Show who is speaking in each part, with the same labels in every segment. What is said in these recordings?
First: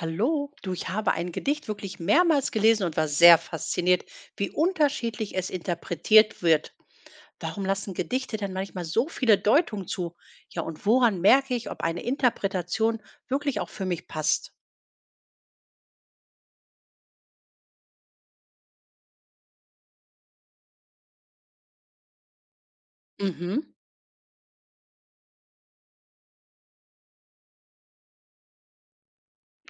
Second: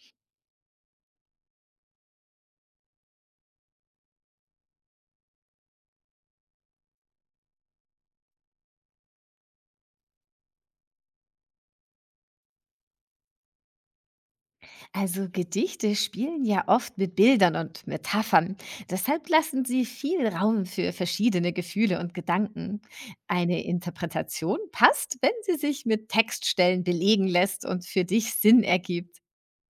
Speaker 1: Hallo, du, ich habe ein Gedicht wirklich mehrmals gelesen und war sehr fasziniert, wie unterschiedlich es interpretiert wird. Warum lassen Gedichte denn manchmal so viele Deutungen zu? Ja, und woran merke ich, ob eine Interpretation wirklich auch für mich passt?
Speaker 2: Also Gedichte spielen ja oft mit Bildern und Metaphern. Deshalb lassen sie viel Raum für verschiedene Gefühle und Gedanken. Eine
Speaker 1: Mhm,
Speaker 2: Interpretation passt, wenn sie sich mit Textstellen belegen lässt und für dich Sinn ergibt.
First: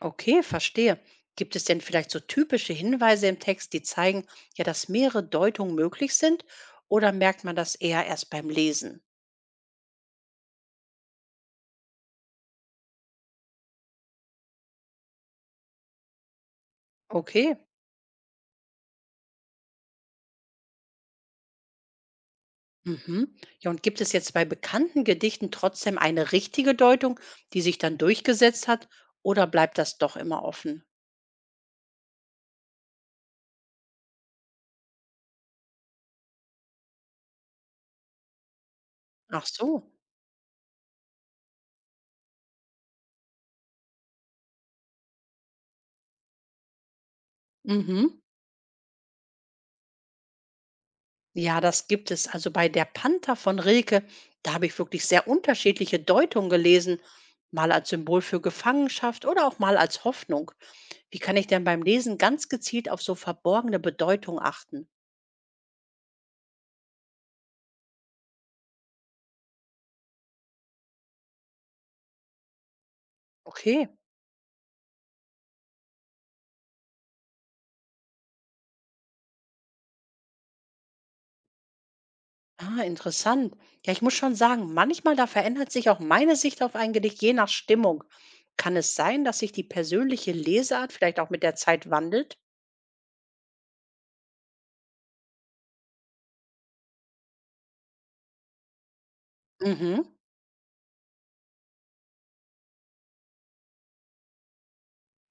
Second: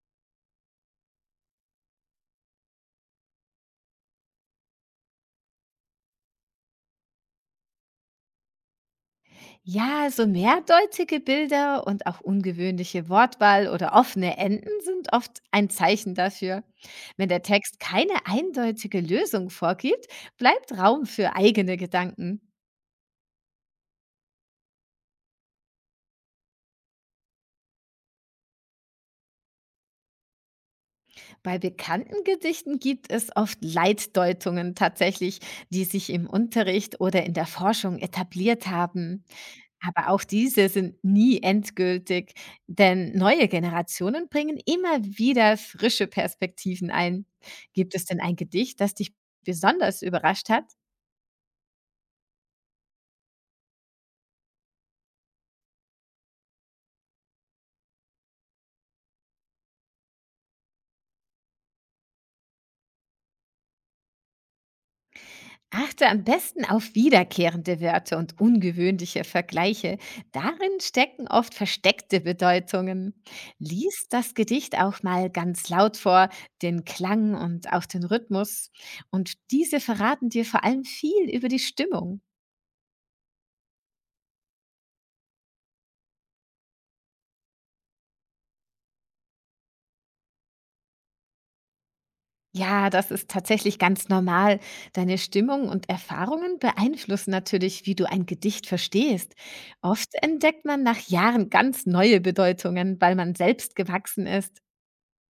Speaker 1: okay, verstehe. Gibt es denn vielleicht so typische Hinweise im Text, die zeigen, ja, dass mehrere Deutungen möglich sind? Oder merkt man das eher erst beim Lesen?
Speaker 2: Ja, so mehrdeutige Bilder und auch ungewöhnliche Wortwahl oder offene Enden sind oft ein Zeichen dafür. Wenn der
Speaker 1: Okay.
Speaker 2: Text keine eindeutige Lösung vorgibt, bleibt Raum für eigene Gedanken.
Speaker 1: Mhm. Ja, und gibt es jetzt bei bekannten Gedichten trotzdem eine richtige Deutung, die sich dann durchgesetzt hat, oder bleibt das doch immer offen?
Speaker 2: Bei bekannten Gedichten gibt es oft Leitdeutungen tatsächlich, die sich im Unterricht oder in der Forschung etabliert haben.
Speaker 1: Ach so.
Speaker 2: Aber auch diese sind nie endgültig, denn neue Generationen bringen immer wieder frische Perspektiven ein. Gibt es denn
Speaker 1: Mhm.
Speaker 2: ein Gedicht, das dich besonders überrascht hat?
Speaker 1: Ja, das gibt es. Also bei Der Panther von Rilke, da habe ich wirklich sehr unterschiedliche Deutungen gelesen, mal als Symbol für Gefangenschaft oder auch mal als Hoffnung. Wie kann ich denn beim Lesen ganz gezielt auf so verborgene Bedeutung achten?
Speaker 2: Achte am besten auf wiederkehrende Wörter und ungewöhnliche Vergleiche. Darin stecken oft versteckte Bedeutungen.
Speaker 1: Okay.
Speaker 2: Lies das Gedicht auch mal ganz laut vor, den Klang und auch den Rhythmus. Und diese verraten dir vor allem viel über die Stimmung.
Speaker 1: Ah, interessant. Ja, ich muss schon sagen, manchmal da verändert sich auch meine Sicht auf ein Gedicht je nach Stimmung. Kann es sein, dass sich die persönliche Leseart vielleicht auch mit der Zeit wandelt?
Speaker 2: Ja, das ist tatsächlich ganz normal. Deine Stimmung und Erfahrungen beeinflussen natürlich, wie du ein Gedicht verstehst.
Speaker 1: Mhm.
Speaker 2: Oft entdeckt man nach Jahren ganz neue Bedeutungen, weil man selbst gewachsen ist.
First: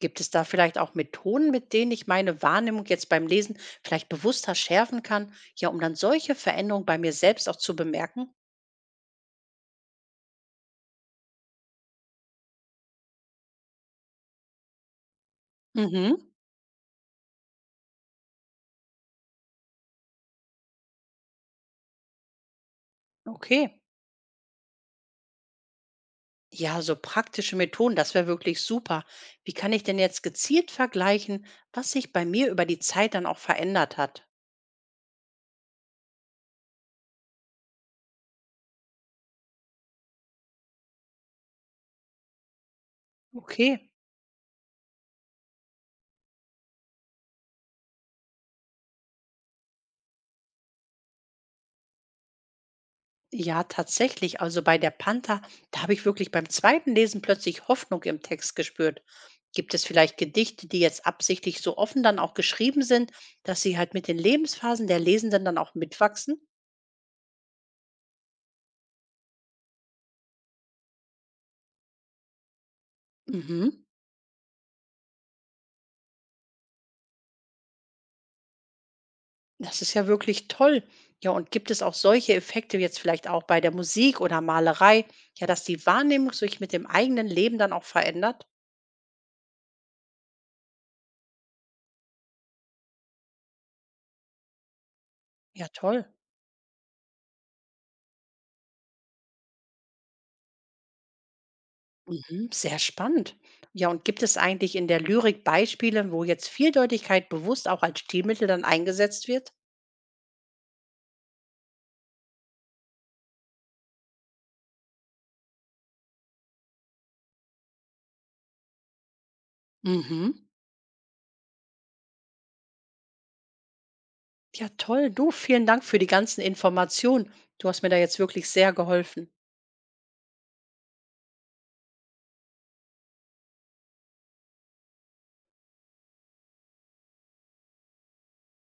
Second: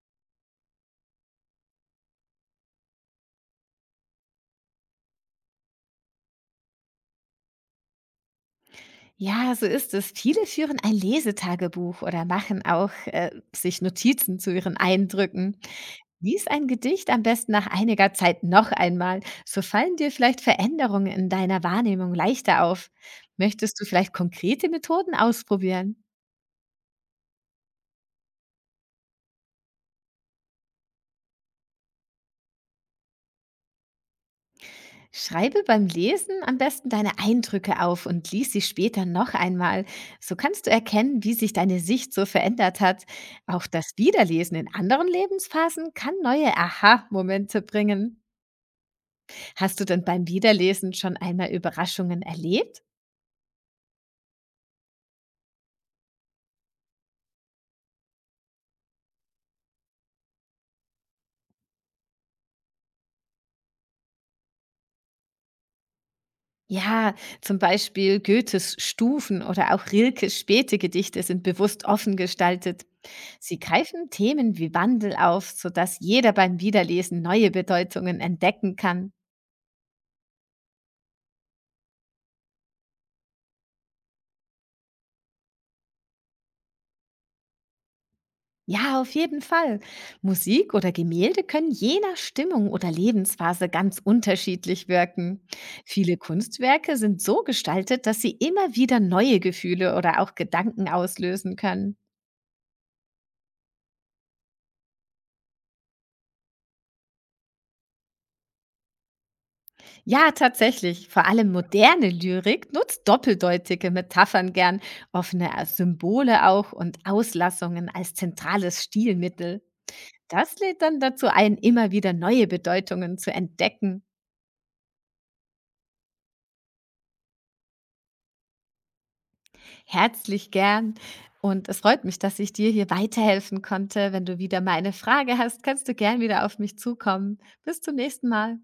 Speaker 1: Gibt es da vielleicht auch Methoden, mit denen ich meine Wahrnehmung jetzt beim Lesen vielleicht bewusster schärfen kann? Ja, um dann solche Veränderungen bei mir selbst auch zu bemerken?
Speaker 2: Ja, so ist es. Viele führen ein Lesetagebuch oder machen auch sich Notizen zu ihren Eindrücken.
Speaker 1: Mhm.
Speaker 2: Lies ein Gedicht am besten nach einiger Zeit noch einmal. So fallen dir vielleicht Veränderungen in deiner Wahrnehmung leichter auf. Möchtest
Speaker 1: Okay.
Speaker 2: du vielleicht konkrete Methoden ausprobieren?
Speaker 1: Ja, so praktische Methoden, das wäre wirklich super. Wie kann ich denn jetzt gezielt vergleichen, was sich bei mir über die Zeit dann auch verändert hat?
Speaker 2: Schreibe beim Lesen am besten deine Eindrücke auf und lies sie später noch einmal. So kannst du erkennen, wie sich deine Sicht so verändert hat. Auch
Speaker 1: Okay.
Speaker 2: das Wiederlesen in anderen Lebensphasen kann neue Aha-Momente bringen. Hast du denn beim Wiederlesen schon einmal Überraschungen erlebt?
Speaker 1: Ja, tatsächlich. Also bei der Panther, da habe ich wirklich beim zweiten Lesen plötzlich Hoffnung im Text gespürt. Gibt es vielleicht Gedichte, die jetzt absichtlich so offen dann auch geschrieben sind, dass sie halt mit den Lebensphasen der Lesenden dann auch mitwachsen?
Speaker 2: Ja, zum Beispiel Goethes Stufen oder auch Rilkes späte Gedichte sind bewusst offen gestaltet. Sie
Speaker 1: Mhm.
Speaker 2: greifen Themen wie Wandel auf, sodass jeder beim Wiederlesen neue Bedeutungen entdecken kann.
Speaker 1: Das ist ja wirklich toll. Ja, und gibt es auch solche Effekte jetzt vielleicht auch bei der Musik oder Malerei, ja, dass die Wahrnehmung sich mit dem eigenen Leben dann auch verändert?
Speaker 2: Ja, auf jeden Fall. Musik oder Gemälde können je nach Stimmung oder Lebensphase ganz unterschiedlich wirken.
Speaker 1: Ja, toll.
Speaker 2: Viele Kunstwerke sind so gestaltet, dass sie immer wieder neue Gefühle oder auch Gedanken auslösen können.
Speaker 1: Mhm, sehr spannend. Ja, und gibt es eigentlich in der Lyrik Beispiele, wo jetzt Vieldeutigkeit bewusst auch als Stilmittel dann eingesetzt wird?
Speaker 2: Ja, tatsächlich. Vor allem moderne Lyrik nutzt doppeldeutige Metaphern gern, offene Symbole auch und Auslassungen als zentrales Stilmittel.
Speaker 1: Mhm.
Speaker 2: Das lädt dann dazu ein, immer wieder neue Bedeutungen zu entdecken.
Speaker 1: Ja, toll. Du, vielen Dank für die ganzen Informationen. Du hast mir da jetzt wirklich sehr geholfen.
Speaker 2: Herzlich gern. Und es freut mich, dass ich dir hier weiterhelfen konnte. Wenn du wieder mal eine Frage hast, kannst du gern wieder auf mich zukommen. Bis zum nächsten Mal.